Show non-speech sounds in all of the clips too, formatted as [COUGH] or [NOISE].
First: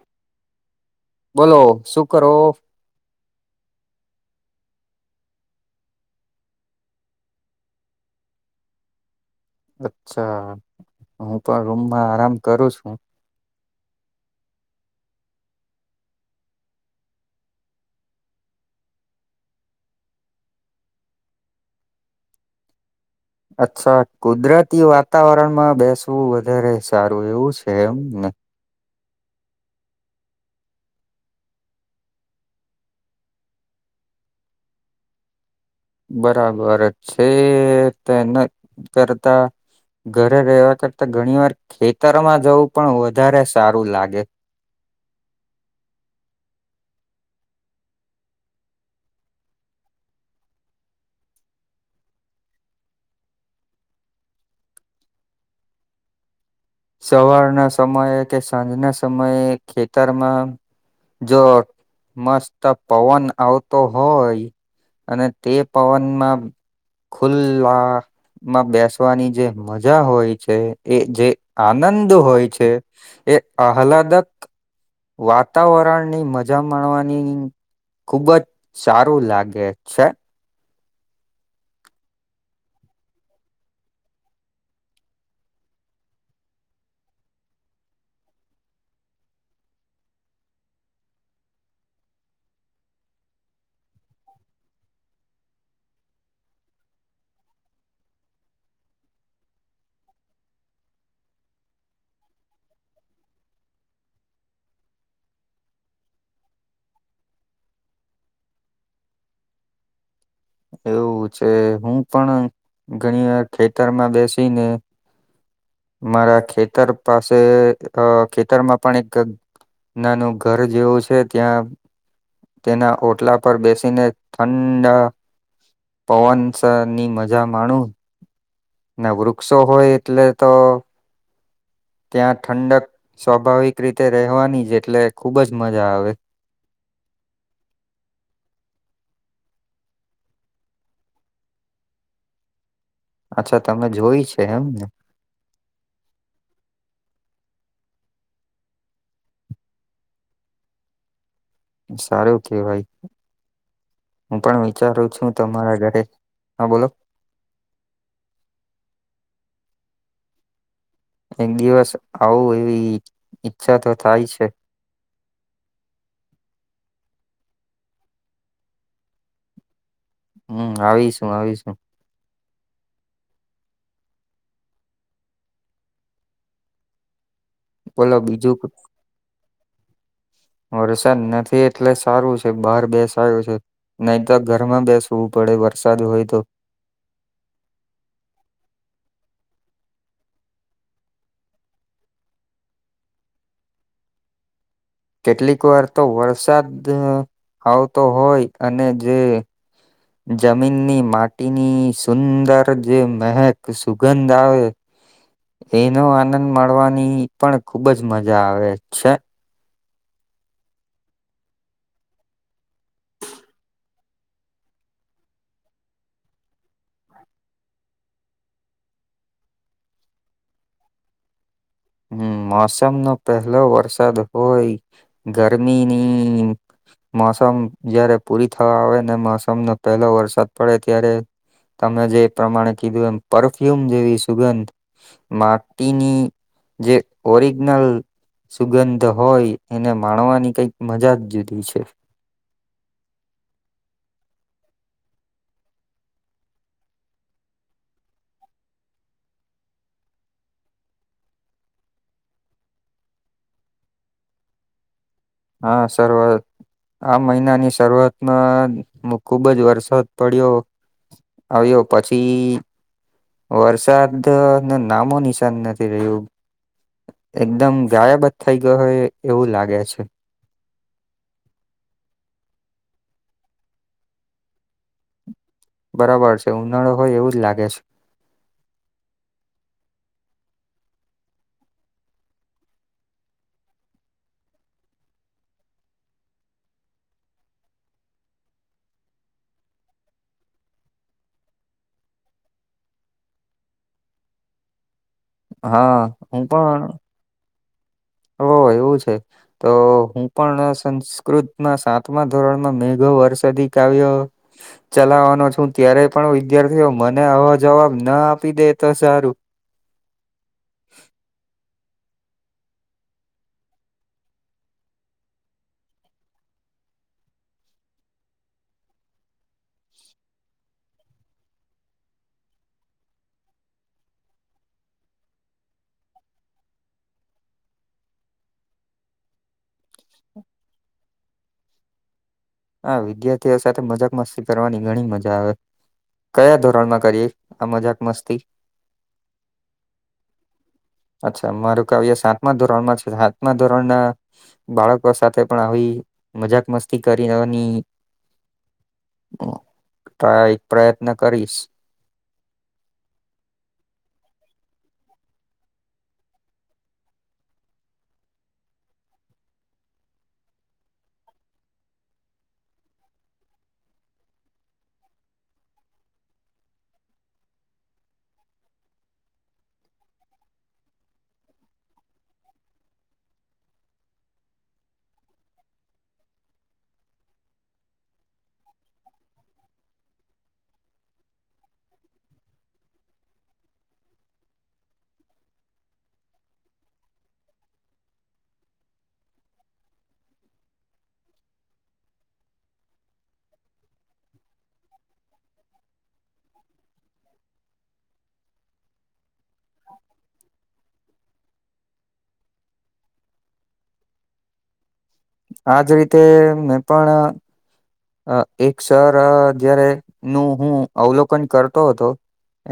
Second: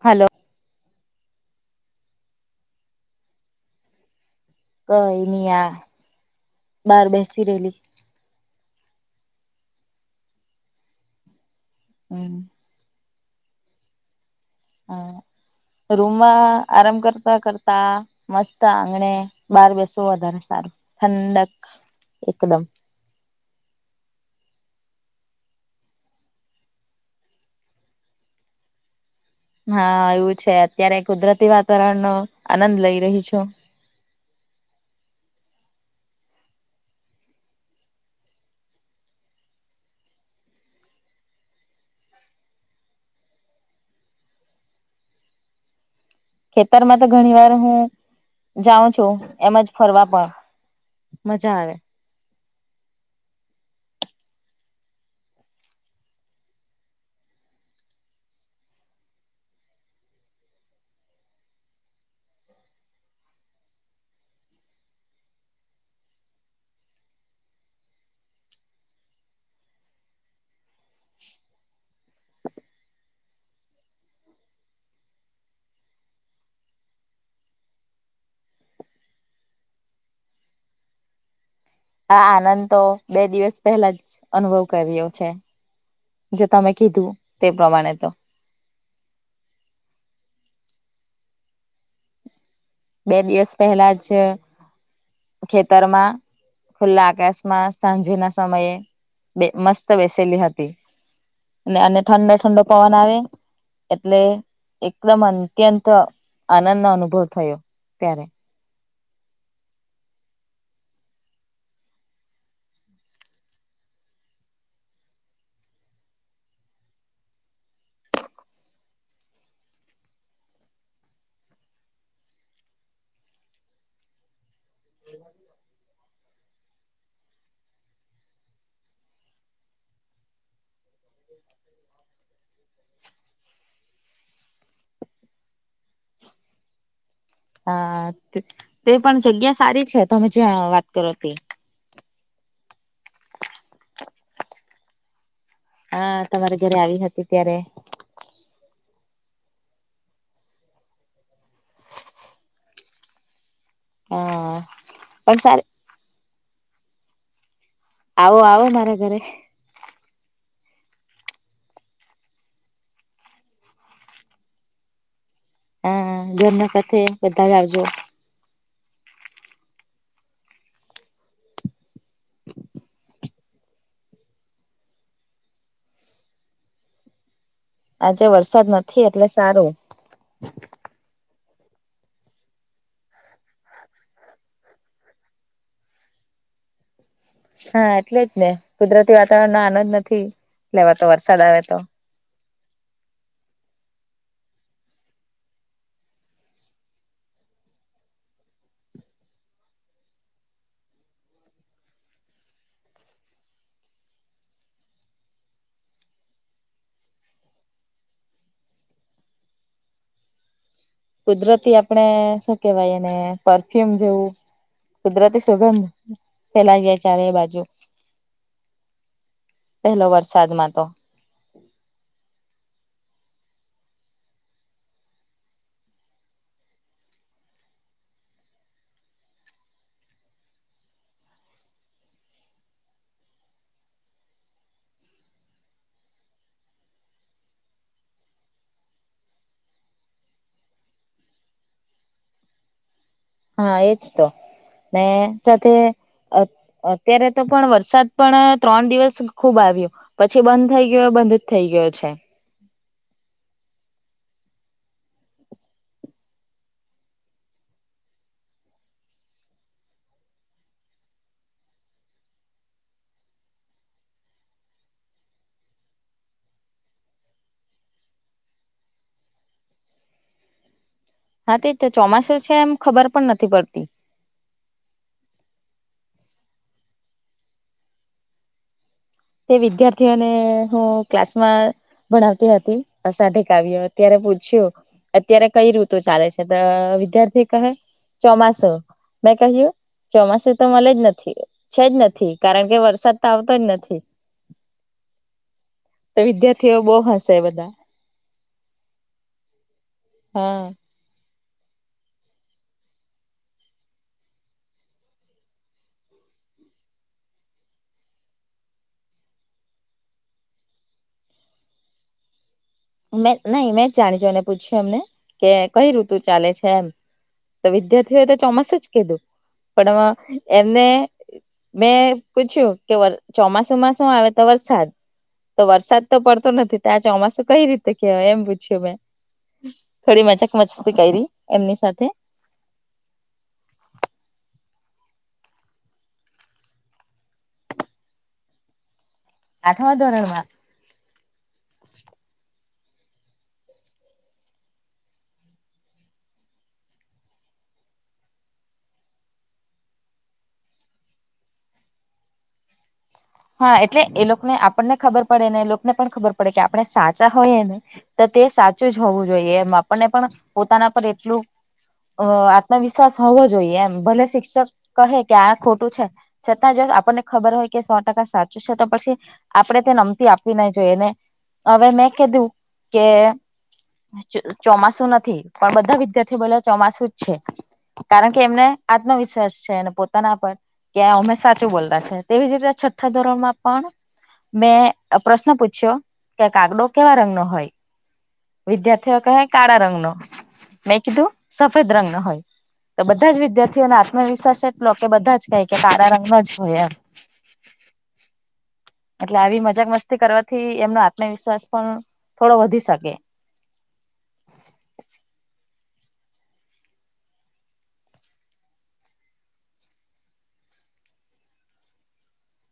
Hello. બોલો શું કરો. કઈ નહી આ બાર બેસીતી રહેેલી અચ્છા હું પણ રૂમમાં હમ આરામ કરું છું. હા રૂમમાં આરામ કરતા કરતા મસ્ત આંગણે બહાર બેસવું વધારે સારું ઠંડક એકદમ અચ્છા કુદરતી વાતાવરણમાં બેસવું વધારે સારું એવું છે એમ ને હા એવું છે. અત્યારે કુદરતી વાતાવરણનો આનંદ લઈ રહી છું. બરાબર છે તે કરતા ઘરે રહેવા કરતા ઘણી વાર ખેતરમાં જવું પણ વધારે સારું લાગે ખેતરમાં તો ઘણી વાર હું જાઉં છું એમજ ફરવા પણ મજા આવે. સવારના સમયે કે સાંજના સમયે ખેતરમાં જો મસ્ત પવન આવતો હોય. અને તે પવનમાં ખુલ્વા માં બેસવાની જે મજા હોય છે, એ જે આનંદ હોય છે એ આહલાદત વાતાવરણ ની મજા માણવાની ખુબ જ સારું લાગે છે. આ આનંદ તો બે દિવસ પહેલા જ અનુભવ કર્યો છે. જો તમે કીધું તે પ્રમાણે તો બે દિવસ પહેલા જ ખેતર માં ખુલ્લા આકાશમાં સાંજે ના સમયે મસ્ત બેસેલી હતી. અને અને ઠંડો ઠંડો પવન આવે એટલે એકદમ અત્યંત આનંદ નો અનુભવ થયો ત્યારે એવું છે હું પણ ઘણી વાર ખેતરમાં બેસી ને મારા ખેતર પાસે અ ખેતરમાં પણ એક નાનું ઘર જેવું છે, ત્યાં તેના ઓટલા પર બેસીને ઠંડા પવનસ ની મજા માણું ના વૃક્ષો હોય એટલે તો ત્યાં ઠંડક સ્વાભાવિક રીતે રહેવાની જ, એટલે ખુબ જ મજા આવે. હા તે તે પણ જગ્યા સારી છે તમે જ્યાં વાત કરો તે અચ્છા તમે જોય છે એમ ને હા તમારે જયારે આવી હતી ત્યારે સારું કેવાય હું હા પણ વિચારું છું પણ સારી તમારા ઘરે હા બોલો. આવો આવો મારા ઘરે. એક દિવસ આવું એવી ઈચ્છા તો થાય છે. હમ્મ ઘરના સાથે બધા આવજો. હમ્મ આવીશું આવીશું. બોલો આજે વરસાદ બીજું નથી એટલે સારું. વરસાદ નથી એટલે સારું છે બહાર બેસાય એવું છે. નહી તો ઘરમાં બેસવું પડે વરસાદ હોય તો. હા એટલે જ ને કુદરતી વાતાવરણ નો આનંદ નથી લેવાતો વરસાદ આવે તો કેટલીક વાર તો વરસાદ આવતો હોય અને જે જમીનની માટીની સુંદર જે મહેક સુગંધ આવે. હ. એનો આનંદ મળવાની પણ ખુબજ મજા આવે છે. કુદરતી આપડે શું કેવાય એને પરફ્યુમ જેવું કુદરતી સુગંધ ફેલાઈ જાય ચારે એ બાજુ પહલો વરસાદમાં તો. હમ્મ મોસમ નો પહેલો વરસાદ હોય ગરમીની. મોસમ જય્યારે પૂરી થવા આવે ને મોસમનો પહેલો વરસાદ પડે ત્યારે. તમે જે પ્રમાણે કીધું એમ પરફ્યુમ જેવી સુગંધ માટીની જે ઓરિજનલ સુગંધ હોય એને માણવાની કઈક મજાજ જુદી છે. હા એજતો ને સાથે અ અત્યારે તો પણ વરસાદ પણ ત્રણ દિવસ ખુબ આવ્યો. પછી બંધ થઇ ગયો બંધજ થઈ ગયો છે. હા સર્વ આ મહિનાની શરૂઆતમાં હ ખુબજ વરસાદ પડ્યો. આવ્યો પછી વરસાદ નુ નામો નિશાન નથી રહ્યું. એકદમ ગાયબ થઈ ગયો હોય એવું લાગે છે. હા તે ચોમાસું છે એમ ખબર પણ નથી પડતી. બરાબર છે ઉનાળો હોય એવુંજ લાગે છે. તે વિદ્યાર્થીઓને હું ક્લાસમાં ભણાવતી હતી અસાઢ કાવ્ય અત્યારે પૂછ્યું અત્યારે કઈ ઋતુ ચાલે છે તો વિદ્યાર્થી કહે ચોમાસું મેં કહ્યું ચોમાસું તો મળેજ નથી. છે જ નથી કારણ કે વરસાદ તો આવતોજ નથી. હા. તો હું વિદ્યાર્થીઓ પણ બહુ હશે બધા હો એવું છે તો હું હા પણ સંસ્કૃત ના સાતમા ધોરણમાં મેઘો વરસાદી કાવ્યો ચલાવવાનો છું ત્યારે પણ વિદ્યાર્થીઓ મને આવો જવાબ ના આપી દે તો સારું મેં નઈ મેં જ જાણી જોઈ અને પૂછ્યું એમને કે કઈ ઋતુ ચાલે છે એમ. તો વિદ્યાર્થીઓએ તો ચોમાસુંજ કીધું પણ એમને-' મેં પૂછ્યું કે ચોમાસુંમાં શું આવે તો વરસાદ. તો વરસાદ તો પડતો નથી ત્યાં ચોમાસું કઈ રીત તો કેવાય એમ પૂછ્યું મે થોડી મજાક મસ્તી કરી એમની સાથે હા વિદ્યાર્થીઓ સાથે મજાક મસ્તી કરવાની ઘણી મજા આવે. કયા ધોરણમાં કરીએ આ મજાક મસ્તી. આઠવા ધોરણમાં. અચ્છા મારું કાવ્ય સાતમા ધોરણમાં છે સાતમા ધોરણના. બાળકો સાથે પણ આવી મજાક મસ્તી કરીેવાની હ તો આ એક પ્રયત્ન કરીશ. હા એટલે એ લોકોને આપણને ખબર પડે ને એ લોકોને પણ ખબર પડે કે આપણે સાચા હોય ને. તો તે સાચું જ હોવું જોઈએ એમ આપણને પણ પોતાના પર એટલું-' અ આત્મવિશ્વાસ હોવો જોઈએ એમ ભલે શિક્ષક કહે કે આ ખોટું છે, છતાં જો આપણને ખબર હોય કે સો ટકા સાચું છે તો પછી આપણે તે નમતી આપવી ના જોઈએને હવે મેં કીધું કે ચોમાસુ નથી પણ બધા વિદ્યાર્થી બોલે ચોમાસું જ છે. કારણ કે એમને આત્મવિશ્વાસ છે અને પોતાના પર કે્યા અમે સાચું બોલતા છે તેવી જ રીતે છઠ્ઠા ધોરણ માં પણ મેં પ્રશ્ન પૂછ્યો કે કાગડો કેવા રંગ નો હોય વિદ્યાર્થીઓ કહે કાળા રંગ નો મેં કીધું સફેદ રંગ નો હોય તો બધા જ વિદ્યાર્થીઓને આત્મવિશ્વાસ એટલો કે બધા જ કઈ કે કાળા રંગ ન જ હોય એમ-' એટલે આવી મજાક મસ્તી કરવાથી એમનો આત્મવિશ્વાસ પણ થોડો વધી શકે. આજ રીતે મેને પણ અ એક સર જયારે નું હું અવલોકન કરતો હતો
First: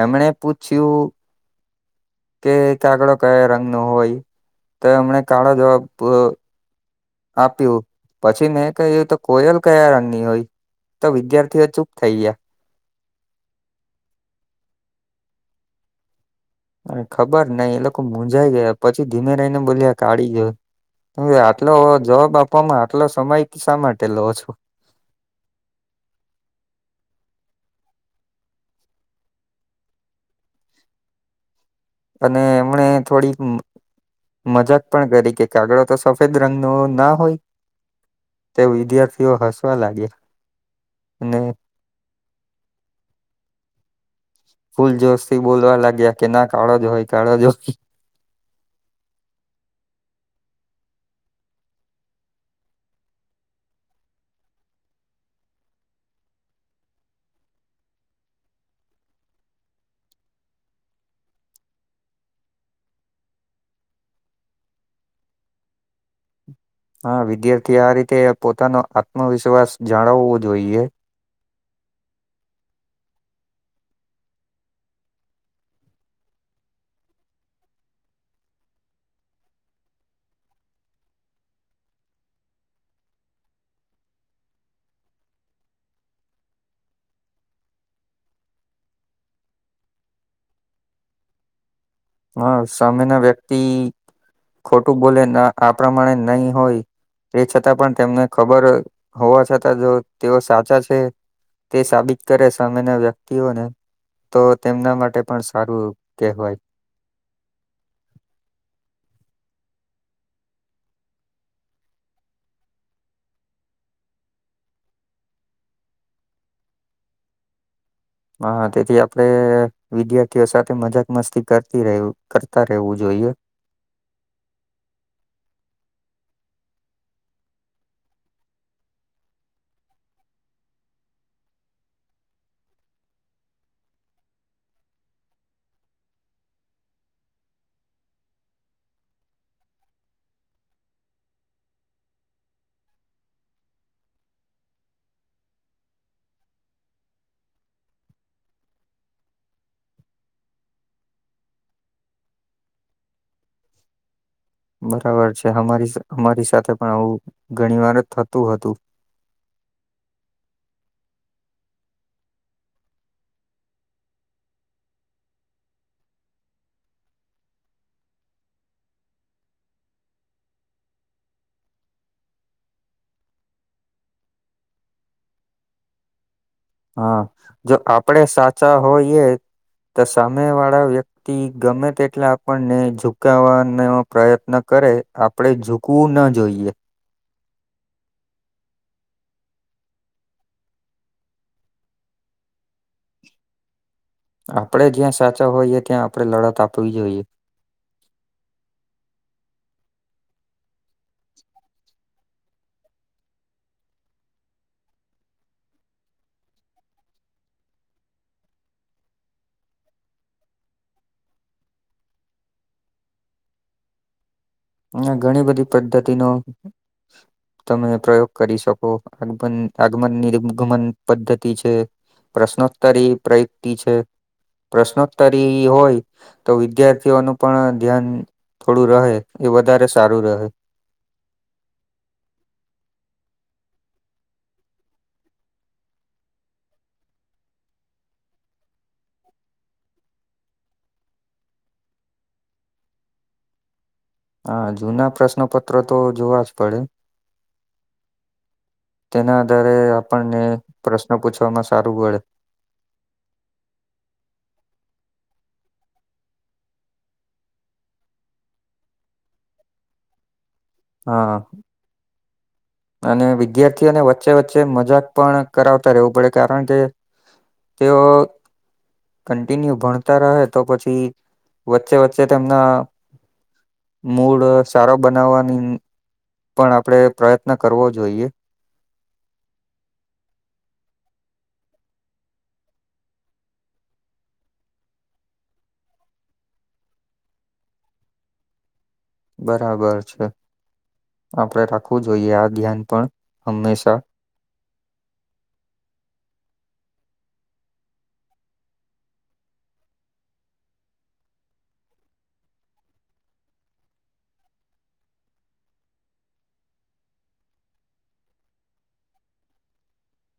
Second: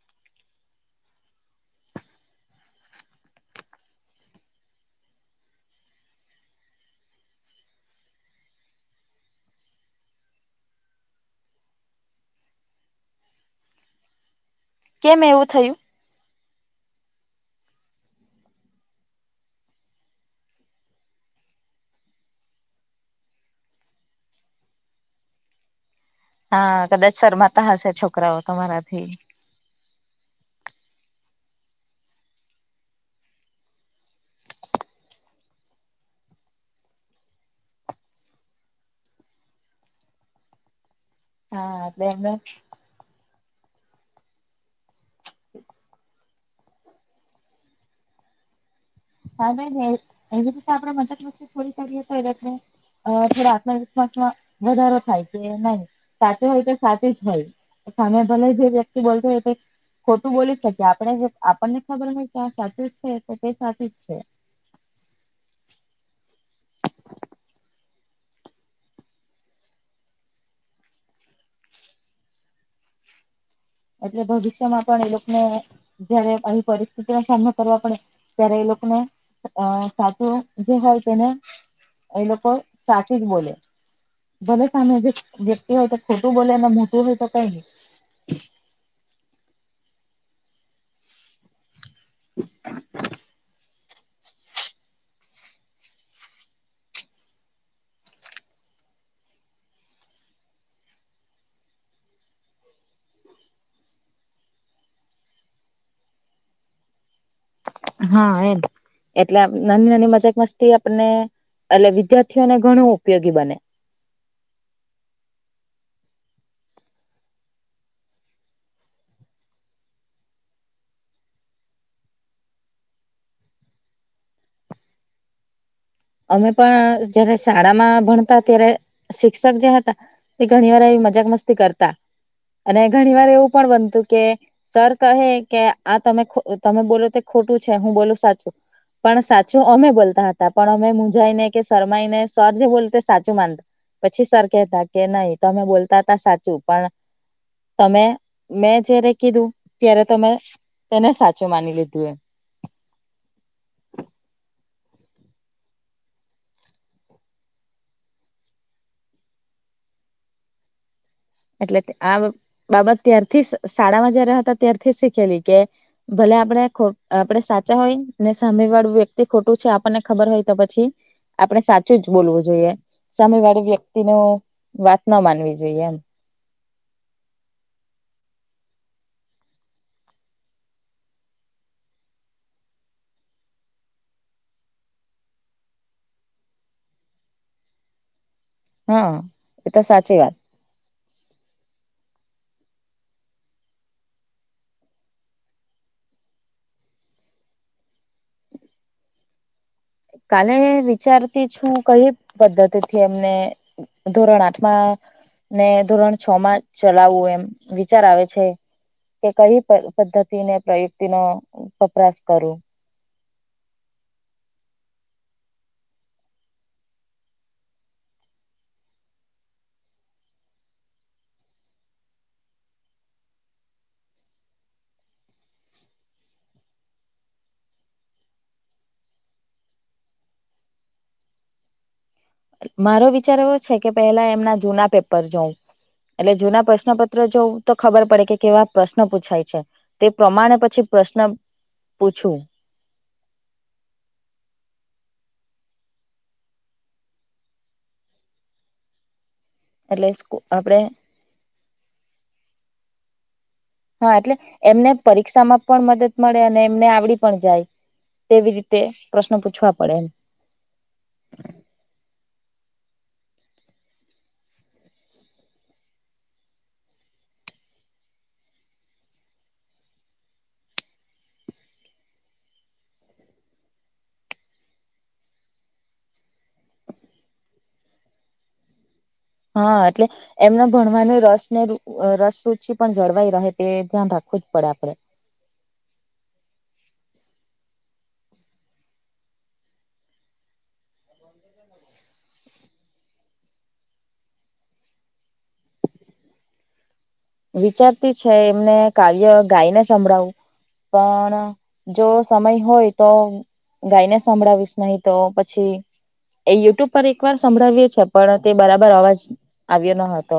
એમણે પૂછ્યું, કે કાગડો કયા રંગ નો હોય તો એમને કાળો જવાબ આપ્યું પછી મેં કહ્યું તો કોયલ કયા રંગની હોય? તો વિદ્યાર્થીઓ ચૂપ થઈ ગયા. કેમ એવું થયું? અરે ખબર નઈ એ લોકો મુંઝાઈ ગયા પછી ધીમે રહીને બોલ્યા કાઢી હોય. આટલો જવાબ આપવામાં આટલો સમય શા માટે લો છો. હા કદાચ શરમાતા હશે છોકરાઓ તમારાથી અને એમણે થોડી મજાક પણ કરી કે કાગડો તો સફેદ રંગ ન ના હોય? તે વિદ્યાર્થીઓ હસવા લાગ્યા હા અમ ફૂલ જોશથી બોલવા લાગ્યા કે ના કાળો જ હોય કાળો જ હોય. હા ભાઈ એ આપડે મદદ વસ્તુ પૂરી કરીએ તો એ અ થોડ આત્મવિશ્વાસમાં વધારો થાય કે નહી સાચો હોય તો સાચું જ હોય. સા્યા ભલ જે વ્યક્તિ બતો એ ખોટું બોલી શકીએ આપણે આપણને ખબર હોય કે આ સાચ જ છે તો તે સાચી જ છે. હા વિદ્યાર્થી આ રીતે પોતાનો આત્મવિશ્વાસ જાણવવો જોઈએ. એટલે ભવિષ્યમાં પણ એ લોકોને જયારે આવી પરિસ્થિતિનો સામનો કરવા પડે ત્યારે એ લોકોને અ સાચું જે હોય તેને એ લોકો સાચી જ બોલે ભોલે સામે જે વ્યક્તિ હોય તો ખોટું બોલે મોટું હોય તો કઈ ન હા સામે ના વ્યક્તિ ખોટું બોલે આ પ્રમાણે નહી હોય. તે છતાં પણ તેમને ખબર હોવા છતાં જો તેઓ સાચા છે. તે સાબિત કરે સામેના વ્યક્તિઓને. તો તેમના માટે પણ સારું કહેવાય. હા એ એટલે નાની નાની મજક મસ્તી આપને એટલે વિદ્યાર્થીઓને ઘણું ઉપયોગી બને. હા તેથી આપણે વિદ્યાર્થીઓ સાથે મજાક મસ્તી કરતી કરતા રહેવું જોઈએ. અમે પણ જયારે શાળા માં ભણતા ત્યારે શિક્ષક જે હતા એ ઘણી વાર મજાક મસ્તી કરતા અને ઘણી વાર એવું પણ બનતું કે સર કહે કે આ તમે તમે બોલો તે ખોટું છે હું બોલ સાચું પણ સાચું અમે બોલતા હતા. પણ અમે મુંજાાઈ ને કે શરમાઈ ને સર જે બોલ તે સાચું માનતા. પછી સર કેતા કે નહી તો અમે બોલતા હતા સાચું પણ તમે મેં જયારે કીધું ત્યારે તમે તેને સાચું માની લીધું એમ. બરાબર છે અમારી અમારી સાથે પણ આવું ઘણી વાર જ થતું હતું. એટલે આ બાબત ત્યારથી શાળામાં જયારે હતા ત્યારથી શીખેલી કે ભલે આપડે આપડે સાચા હોય ને સામે વાળું વ્યક્તિ ખોટું છે આપણને ખબર હોય તો પછી આપણે સાચું જ બોલવું જોઈએ સામે વાળી વ્યક્તિ ન વાત ના માનવી જોઈએ એમ. હા જો આપડે સાચા હોઈએ તો સામે વાળા વ્યક્તિ ગમે તેટલે આપણને ઝુકવાનો પ્રયત્ન કરે આપણેે ઝૂકવું ના જોઈએ. હા એ તો સાચી વાત. આપડે જ્યાં સાચા હોઈએ ત્યાં આપડે લડત આપવી જોઈએ. કાલે વિચારતી છું કઈ પદ્ધતિથી એમને ધોરણ આઠમાં ને ધોરણ છ માં ચલાવવું એમ વિચાર આવે છે. કે કઈ પદ્ધતિને પ્રયુક્તિ નો વપરાશ કરું. હ ઘણી બધી પદ્ધતિ નો [INAUDIBLE] તમે પ્રયોગ કરી શકો આગન આગમનનીગમન પદ્ધતિ છે. પ્રશ્નોત્તર એ પ્રયુક્તિ છે. પ્રશ્નોત્તરી હોય તો વિદ્યાર્થીઓનું પણ ધ્યાન થોડું રહે. એ વધારે સારું રહે. મારો વિચાર એવો છે કે પેલા એમના જૂના પેપર જોવ. એટલે જૂના પ્રશ્નપત્ર જોવું તો ખબર પડે કે કેવા પ્રશ્નો પૂછાય છે. તે પ્રમાણે પછી પ્રશ્ન પૂછું. હા જૂના પ્રશ્નપત્રો તો જોવા જ પડે. તેના આધારે એટલે સ્કૂ આપણને આપણે પ્રશ્ન પૂછવામાં સારું પડે. હા એટલે એમને પરીક્ષામાં પણ મદદ મળે અને એમને આવડી પણ જાય. તેવી રીતે પ્રશ્ન પૂછવા પડે. હા. અને વિદ્યાર્થીઓને વચ્ચે વચ્ચે મજાક પણ કરાવતા રહેવું પડે કારણ કે તેઓ કન્ટિન્યુ ભણતા રહે તો પછી વચ્ચે વચ્ચે તેમના મૂળ સારો બનાવવાની પણ આપણેે પ્રયત્ન કરવો જોઈએ. હા એટલે એમને ભણવાનું રસ ને રસ રુચિ પણ જળવાઈ રહે તે ધ્યાન રાખવું જ પડે આપડે. બરાબર છે આપડે રાખવું જોઈએ આ ધ્યાન પણ હંમેશા. વિચારતી છે એમને કાવ્ય ગાઈને સંભળાવું. પણ જો સમય હોય તો ગાય ને સાંભળાવીશ નહી તો પછી એ યુટ્યુબ પર એકવાર સંભળાવ્યો છે પણ તે બરાબર અવાજ આવ્યો ન હતો